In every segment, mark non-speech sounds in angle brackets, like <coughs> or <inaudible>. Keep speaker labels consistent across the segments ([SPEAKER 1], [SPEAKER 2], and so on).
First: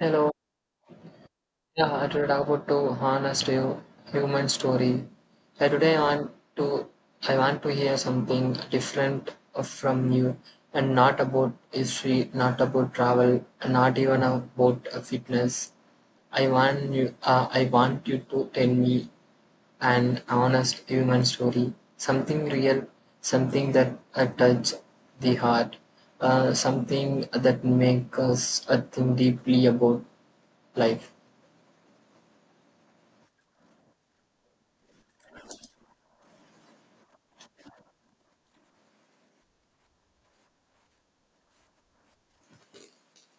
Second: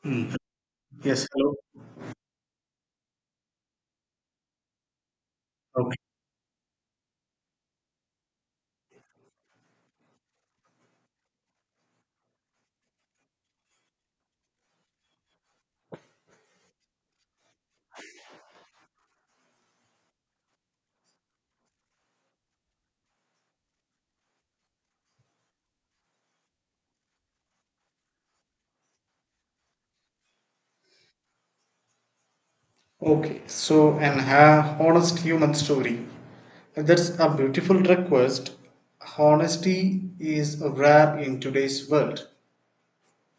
[SPEAKER 1] Hello.
[SPEAKER 2] Mm. Yes, hello.
[SPEAKER 1] Yeah, today I would to harness to you human story. Yeah, today
[SPEAKER 2] Okay.
[SPEAKER 1] to I want to hear something different from you and not about history, not about travel, not even about fitness. I want you to tell me an honest human story, something real, something that touch the heart, something that makes us think deeply about life.
[SPEAKER 2] Okay, so an honest human story. That's a beautiful request. Honesty is rare in today's world.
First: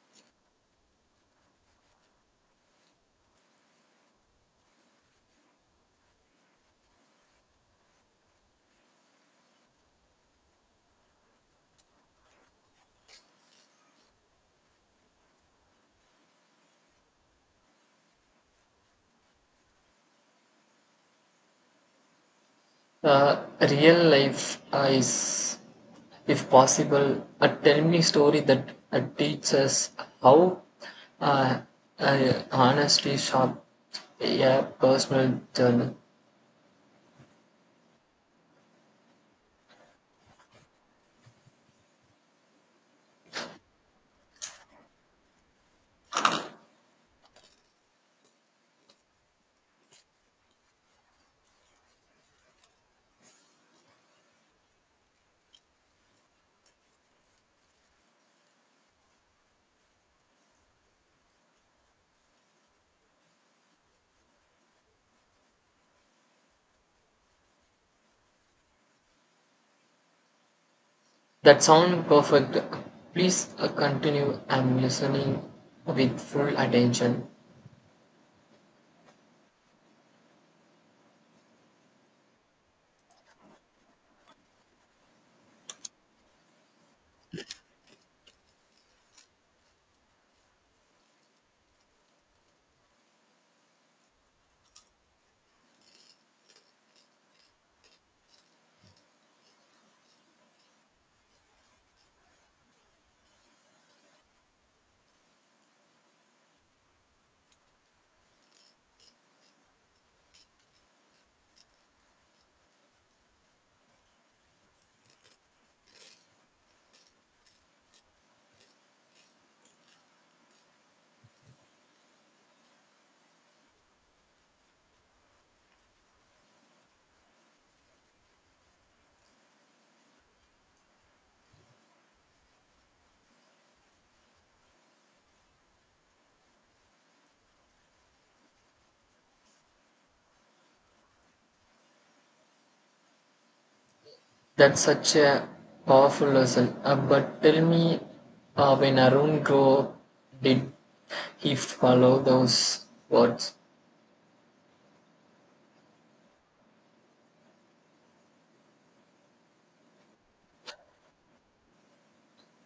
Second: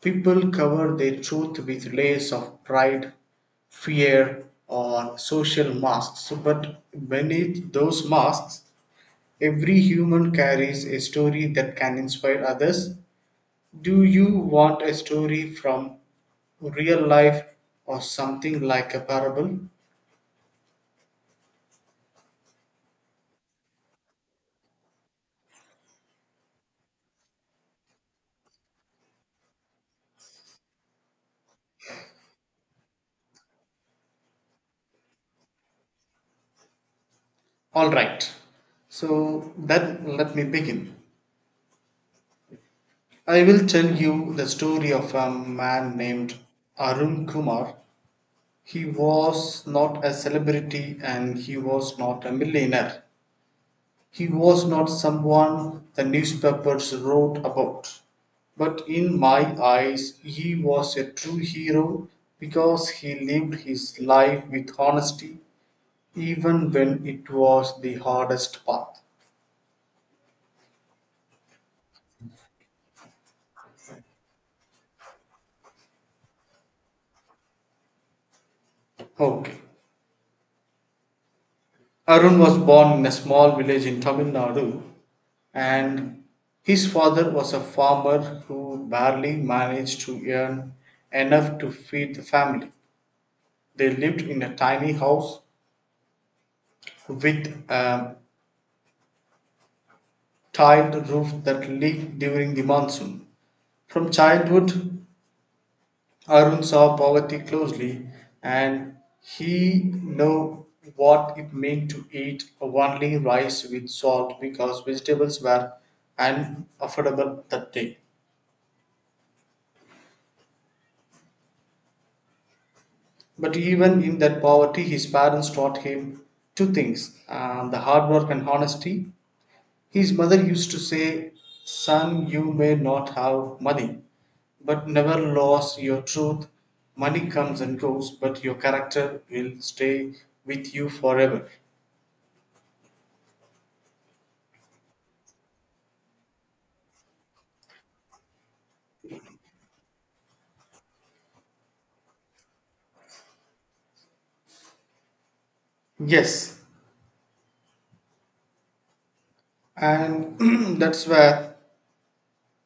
[SPEAKER 2] People cover their truth with layers of pride, fear, or social masks. But beneath those masks, every human carries a story that can inspire others. Do you want a story from real life or something like a parable?
[SPEAKER 1] Uh, Real life is, if possible, a tell me story that teaches how uh, honesty sharp a personal journey.
[SPEAKER 2] All right. So then let me begin. I will tell you the story of a man named Arun Kumar. He was not a celebrity and he was not a millionaire. He was not someone the newspapers wrote about, but in my eyes he was a true hero because he lived his life with honesty even when it was the hardest path.
[SPEAKER 1] That sound perfect. Please continue. I'm listening with full attention.
[SPEAKER 2] Okay. Arun was born in a small village in Tamil Nadu, and his father was a farmer who barely managed to earn enough to feed the family. They lived in a tiny house with a tiled roof that leaked during the monsoon. From childhood, Arun saw poverty closely, and he knew what it meant to eat only rice with salt because vegetables were unaffordable that day. But even in that poverty, his parents taught him two things: the hard work and honesty. His mother used to say, "Son, you may not have money, but never lose your truth. Money comes and goes, but your character will stay with you forever."
[SPEAKER 1] That's such a powerful lesson. But tell me, when Arun grew up, did he follow those words?
[SPEAKER 2] Yes, and <clears throat> that's where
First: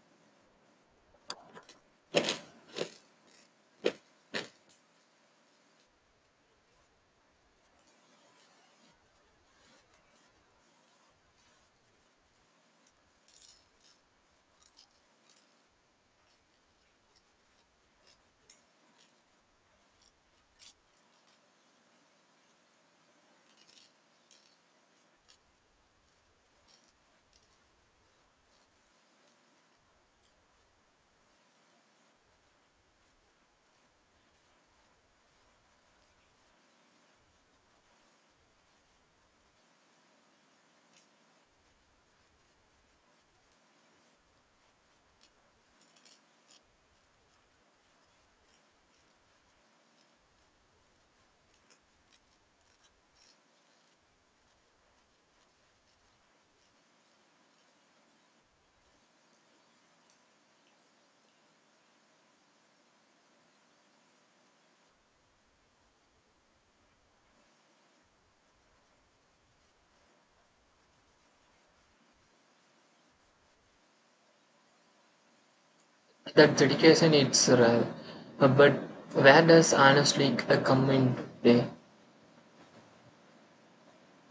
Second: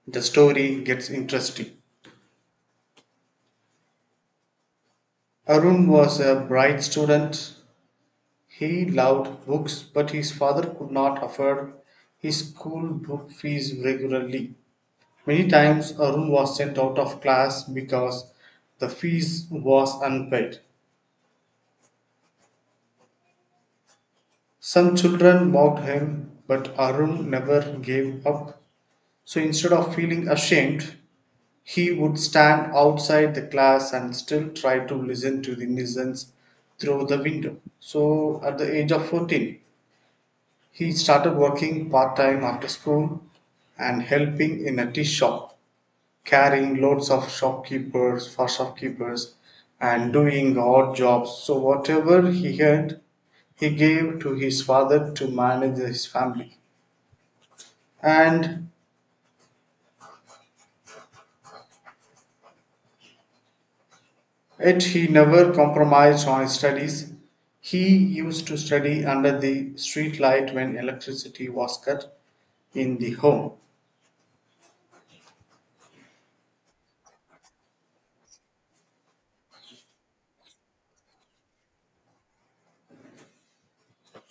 [SPEAKER 2] the story gets interesting. Arun was a bright student. He loved books, but his father could not afford his school book fees regularly. Many times Arun was sent out of class because the fees was unpaid. Some children mocked him, but Arun never gave up. So instead of feeling ashamed, he would stand outside the class and still try to listen to the nuisance through the window. So at the age of 14, he started working part time after school and helping in a tea shop, carrying loads of shopkeepers for shopkeepers and doing odd jobs. So whatever he had, he gave to his father to manage his family. And yet he never compromised on his studies. He used to study under the street light when electricity was cut in the home.
[SPEAKER 1] That dedication it's rare. But where does honestly come in play?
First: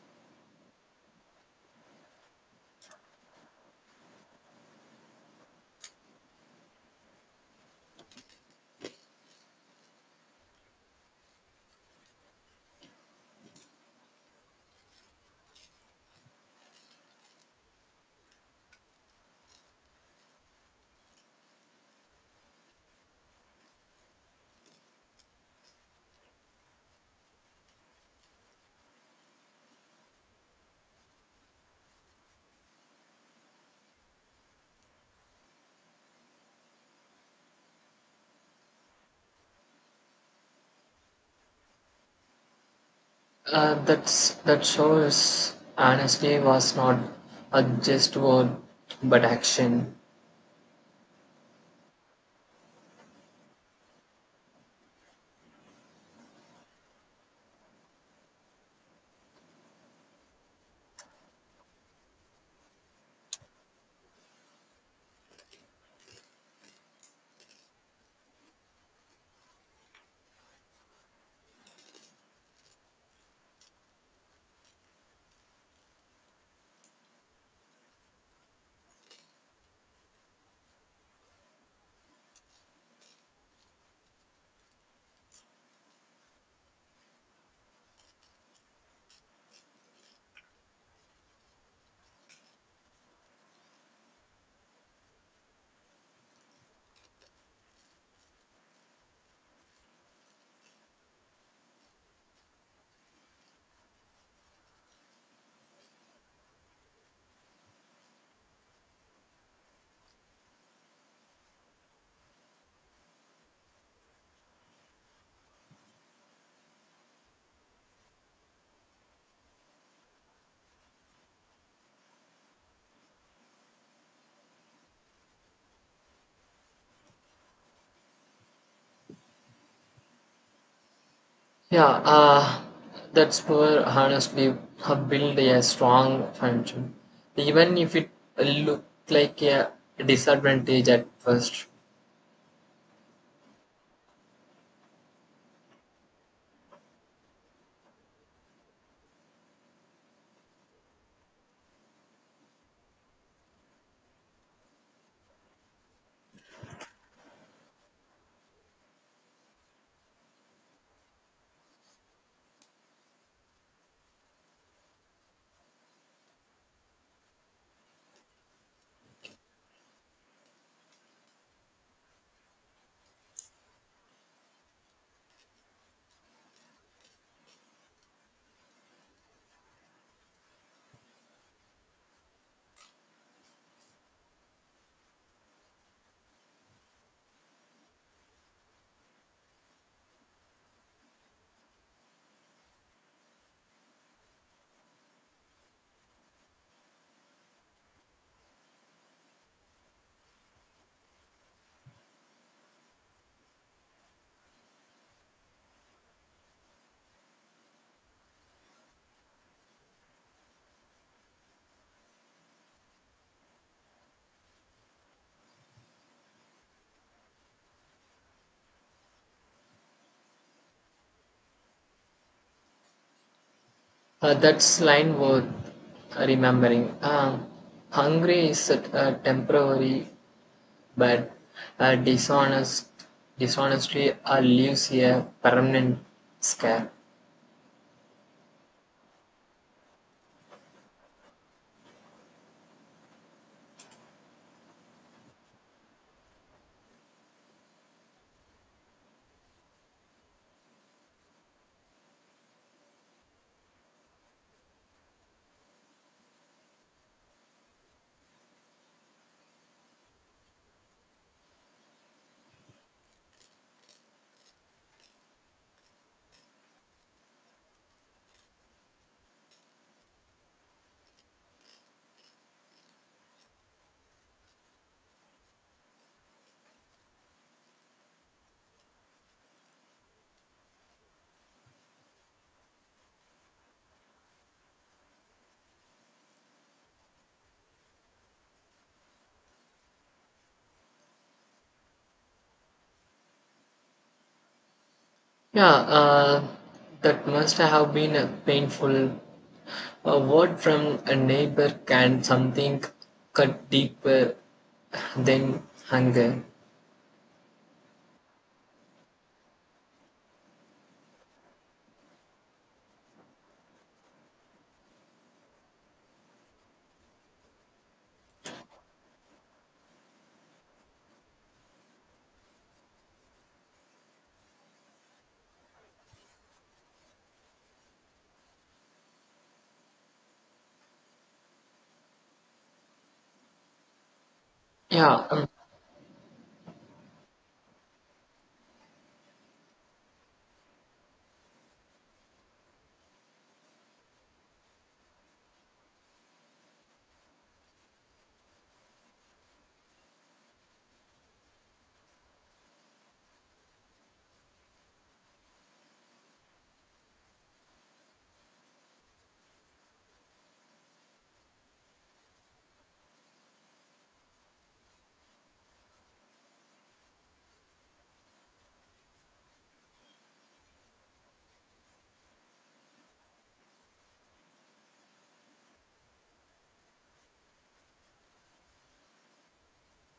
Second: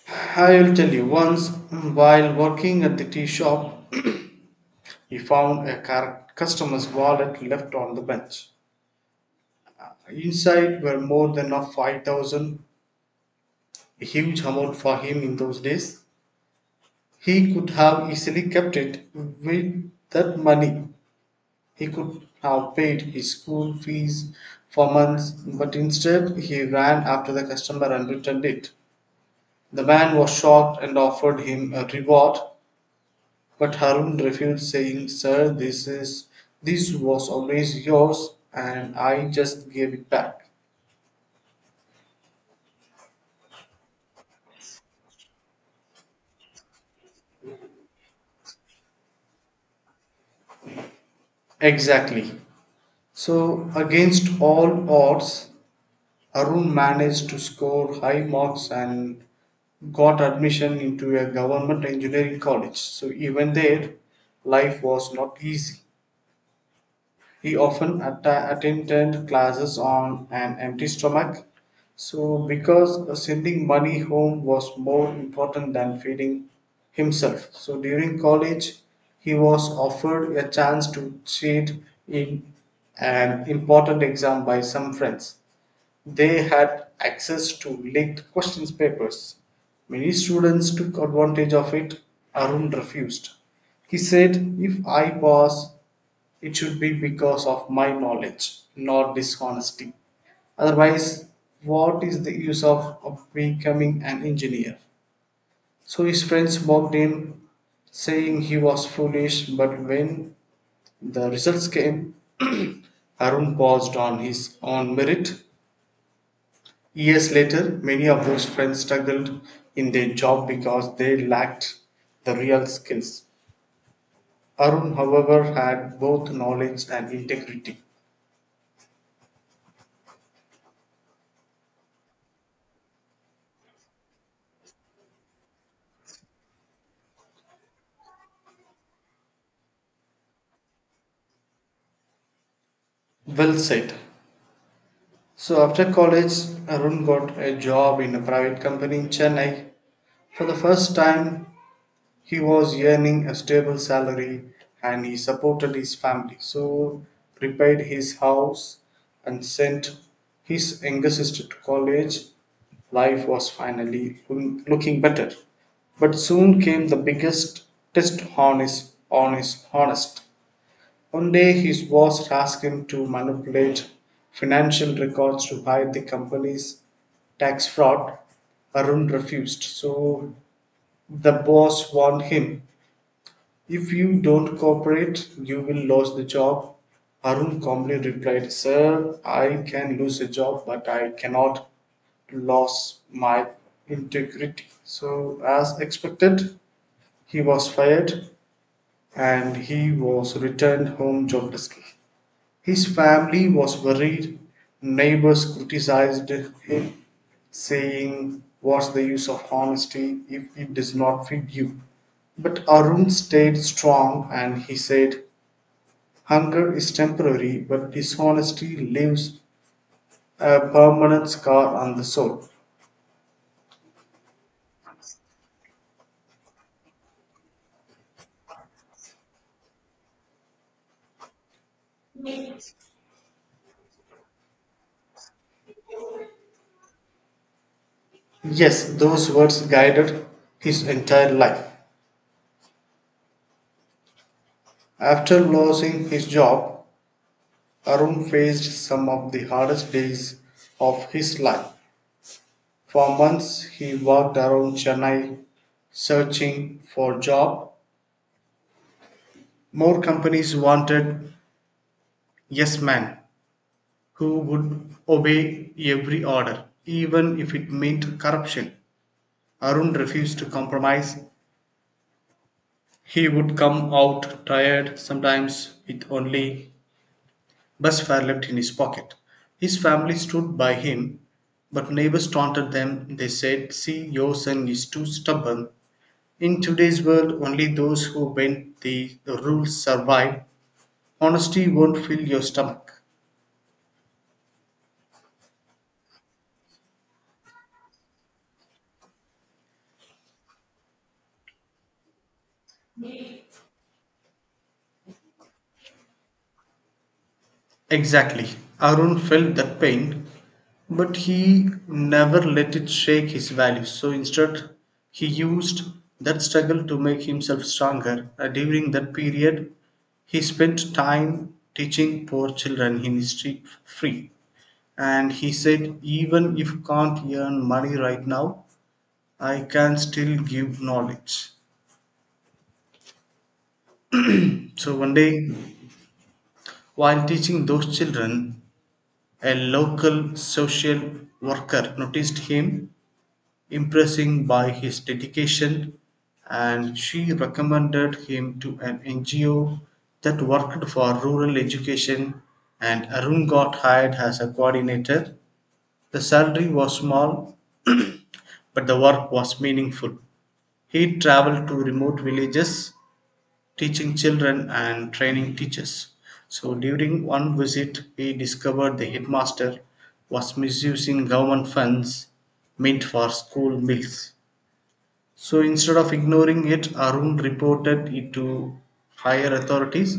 [SPEAKER 2] I'll tell you, once, while working at the tea shop, he found a customer's wallet left on the bench. Inside were more than of 5,000, a huge amount for him in those days. He could have easily kept it. With that money, he could have paid his school fees for months, but instead he ran after the customer and returned it. The man was shocked and offered him a reward, but Harun refused, saying, "Sir, this was always yours, and I just gave it back."
[SPEAKER 1] uh, that's that shows honesty was not a just word but action.
[SPEAKER 2] Exactly. So, against all odds, Arun managed to score high marks and got admission into a government engineering college. So, even there, life was not easy. He often attended classes on an empty stomach, so because sending money home was more important than feeding himself. So during college, he was offered a chance to cheat in an important exam by some friends. They had access to leaked questions papers. Many students took advantage of it. Arun refused. He said, "If I pass, it should be because of my knowledge, not dishonesty. Otherwise, what is the use of becoming an engineer?" So his friends mocked him, saying he was foolish. But when the results came, <clears throat> Arun paused on his own merit. Years later, many of those friends struggled in their job because they lacked the real skills. Arun, however, had both knowledge and integrity.
[SPEAKER 1] Yeah, that's where honestly build a strong function even if it look like a disadvantage at first.
[SPEAKER 2] Well said. So, after college, Arun got a job in a private company in Chennai. For the first time, he was earning a stable salary and he supported his family, so repaid his house and sent his younger sister to college. Life was finally looking better. But soon came the biggest test on his honest. One day his boss asked him to manipulate financial records to hide the company's tax fraud. Arun refused, so the boss warned him, "If you don't cooperate, you will lose the job." Arun calmly replied, "Sir, I can lose a job, but I cannot lose my integrity." So, as expected, he was fired and he was returned home joblessly. His family was worried, neighbors criticized him, saying, "What's the use of honesty if it does not feed you?" But Arun stayed strong and he said, "Hunger is temporary, but dishonesty leaves a permanent scar on the soul."
[SPEAKER 1] That's line worth remembering. Um Hungry is a temporary. But a dishonest dishonesty leaves a permanent scar.
[SPEAKER 2] Yes, those words guided his entire life. After losing his job, Arun faced some of the hardest days of his life. For months he walked around Chennai searching for job. More companies wanted yes men who would obey every order, even if it meant corruption. Arun refused to compromise. He would come out tired, sometimes with only bus fare left in his pocket. His family stood by him, but neighbors taunted them. They said, "See, your son is too stubborn. In today's world, only those who bend the rules survive. Honesty won't fill your stomach."
[SPEAKER 1] Yeah, that must have been a painful. A word from a neighbor can something cut deeper than hunger.
[SPEAKER 2] Exactly. Arun felt that pain, but he never let it shake his values. So instead, he used that struggle to make himself stronger. During that period, he spent time teaching poor children in his street free. And he said, "Even if can't earn money right now, I can still give knowledge." So one
[SPEAKER 1] Yeah.
[SPEAKER 2] day, while teaching those children, a local social worker noticed him, impressing by his dedication, and she recommended him to an NGO that worked for rural education, and Arun got hired as a coordinator. The salary was small, <clears throat> but the work was meaningful. He traveled to remote villages teaching children and training teachers. So during one visit, we discovered the headmaster was misusing government funds meant for school meals. So instead of ignoring it, Arun reported it to higher authorities.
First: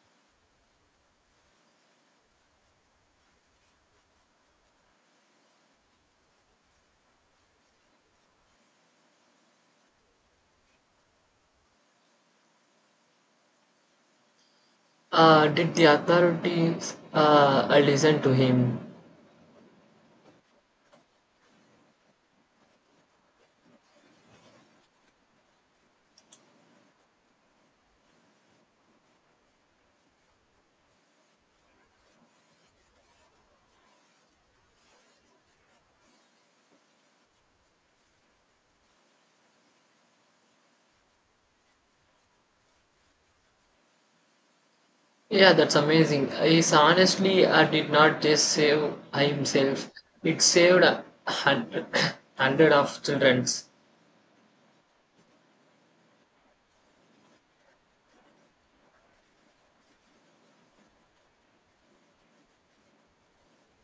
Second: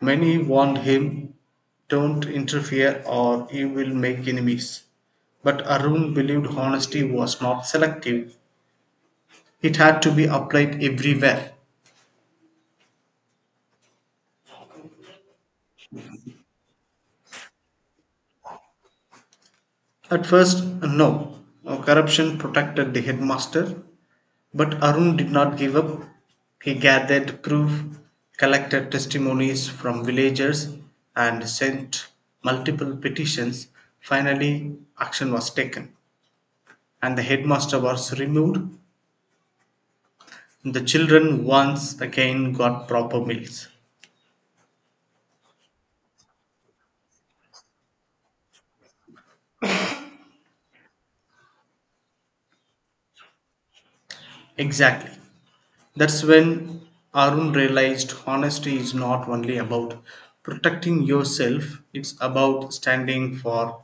[SPEAKER 2] Many warned him, "Don't interfere or you will make enemies." But Arun believed honesty was not selective, it had to be applied everywhere.
[SPEAKER 1] Did the authorities listen to him?
[SPEAKER 2] At first, no. Corruption protected the headmaster, but Arun did not give up. He gathered proof, collected testimonies from villagers, and sent multiple petitions. Finally, action was taken, and the headmaster was removed. The children once again got proper meals.
[SPEAKER 1] Yeah, that's amazing. Is honestly, I did not just save himself. It saved a hundred, <coughs> hundred of childrens
[SPEAKER 2] Exactly. That's when Arun realized honesty is not only about protecting yourself, it's about standing for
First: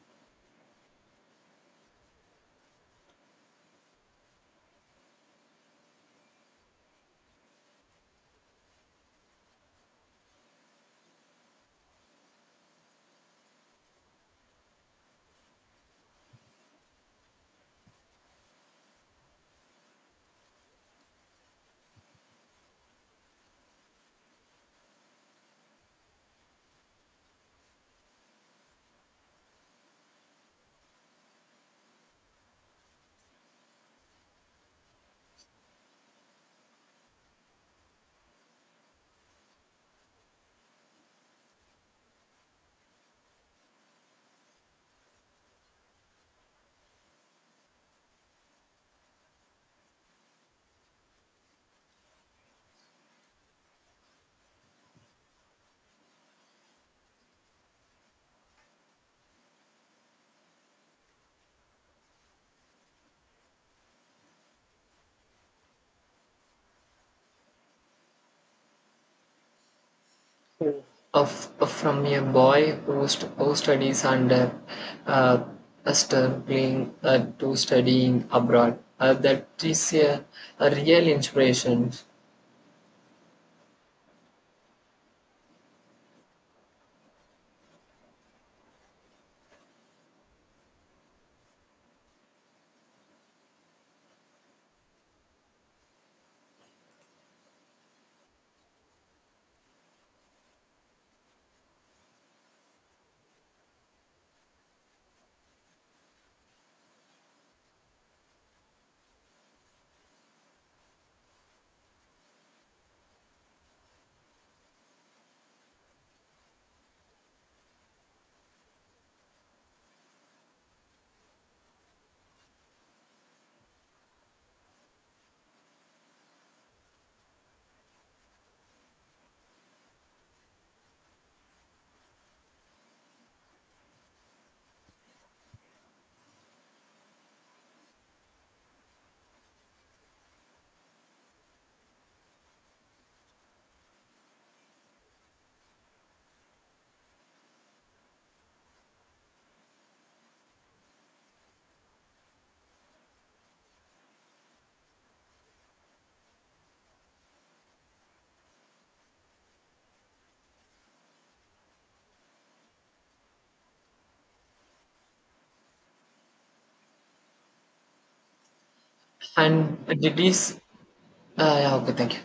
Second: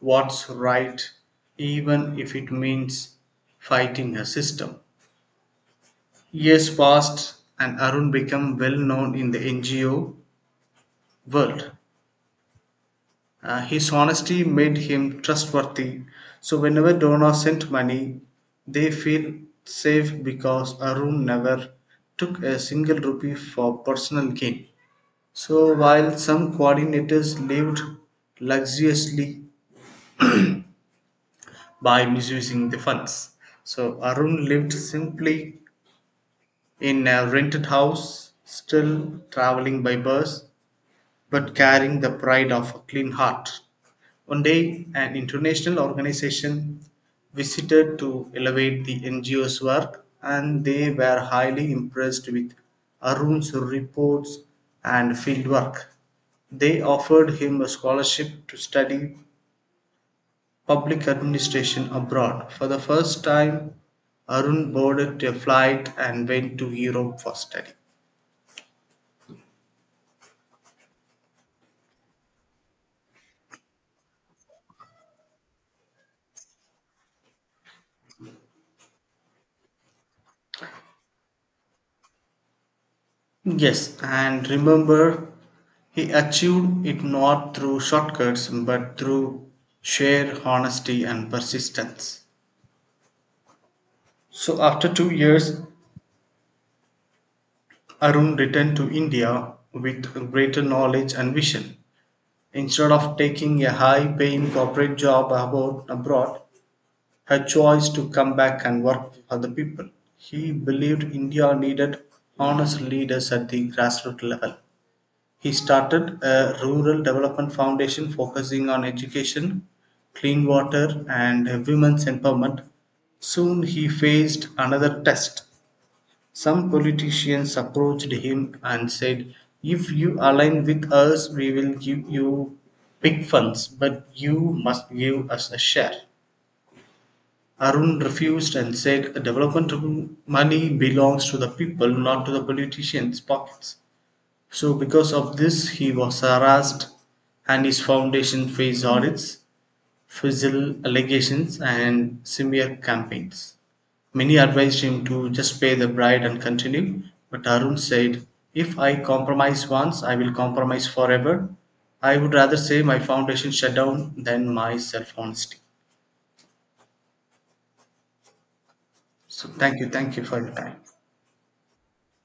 [SPEAKER 2] what's right, even if it means fighting a system. Years passed, and Arun became well known in the NGO world. His honesty made him trustworthy, so whenever Donna sent money, they feel safe because Arun never took a single rupee for personal gain. So while some coordinators lived luxuriously by misusing the funds, so Arun lived simply in a rented house, still traveling by bus, but carrying the pride of a clean heart. One day, an international organization visited to elevate the NGO's work, and they were highly impressed with Arun's reports and fieldwork. They offered him a scholarship to study public administration abroad. For the first time, Arun boarded a flight and went to Europe for study.
[SPEAKER 1] of from a boy who studies under uh, struggling to studying abroad. That is a real inspiration.
[SPEAKER 2] Yes, and remember, he achieved it not through shortcuts but through sheer honesty and persistence. So, after 2 years, Arun returned to India with greater knowledge and vision. Instead of taking a high paying corporate job abroad, her choice to come back and work for other people. He believed India needed honest leaders at the grassroots level. He started a rural development foundation focusing on education, clean water, and women's empowerment. Soon he faced another test. Some politicians approached him and said, "If you align with us, we will give you big funds, but you must give us a share." Arun refused and said, "Development money belongs to the people, not to the politicians' pockets." So because of this he was harassed and his foundation faced audits, fizzle allegations and smear campaigns. Many advised him to just pay the bride and continue, but Arun said, "If I compromise once, I will compromise forever. I would rather say my foundation shut down than my self honesty." So,
[SPEAKER 1] And
[SPEAKER 2] thank
[SPEAKER 1] it
[SPEAKER 2] you for your
[SPEAKER 1] is
[SPEAKER 2] time.
[SPEAKER 1] yeah, okay. Thank you.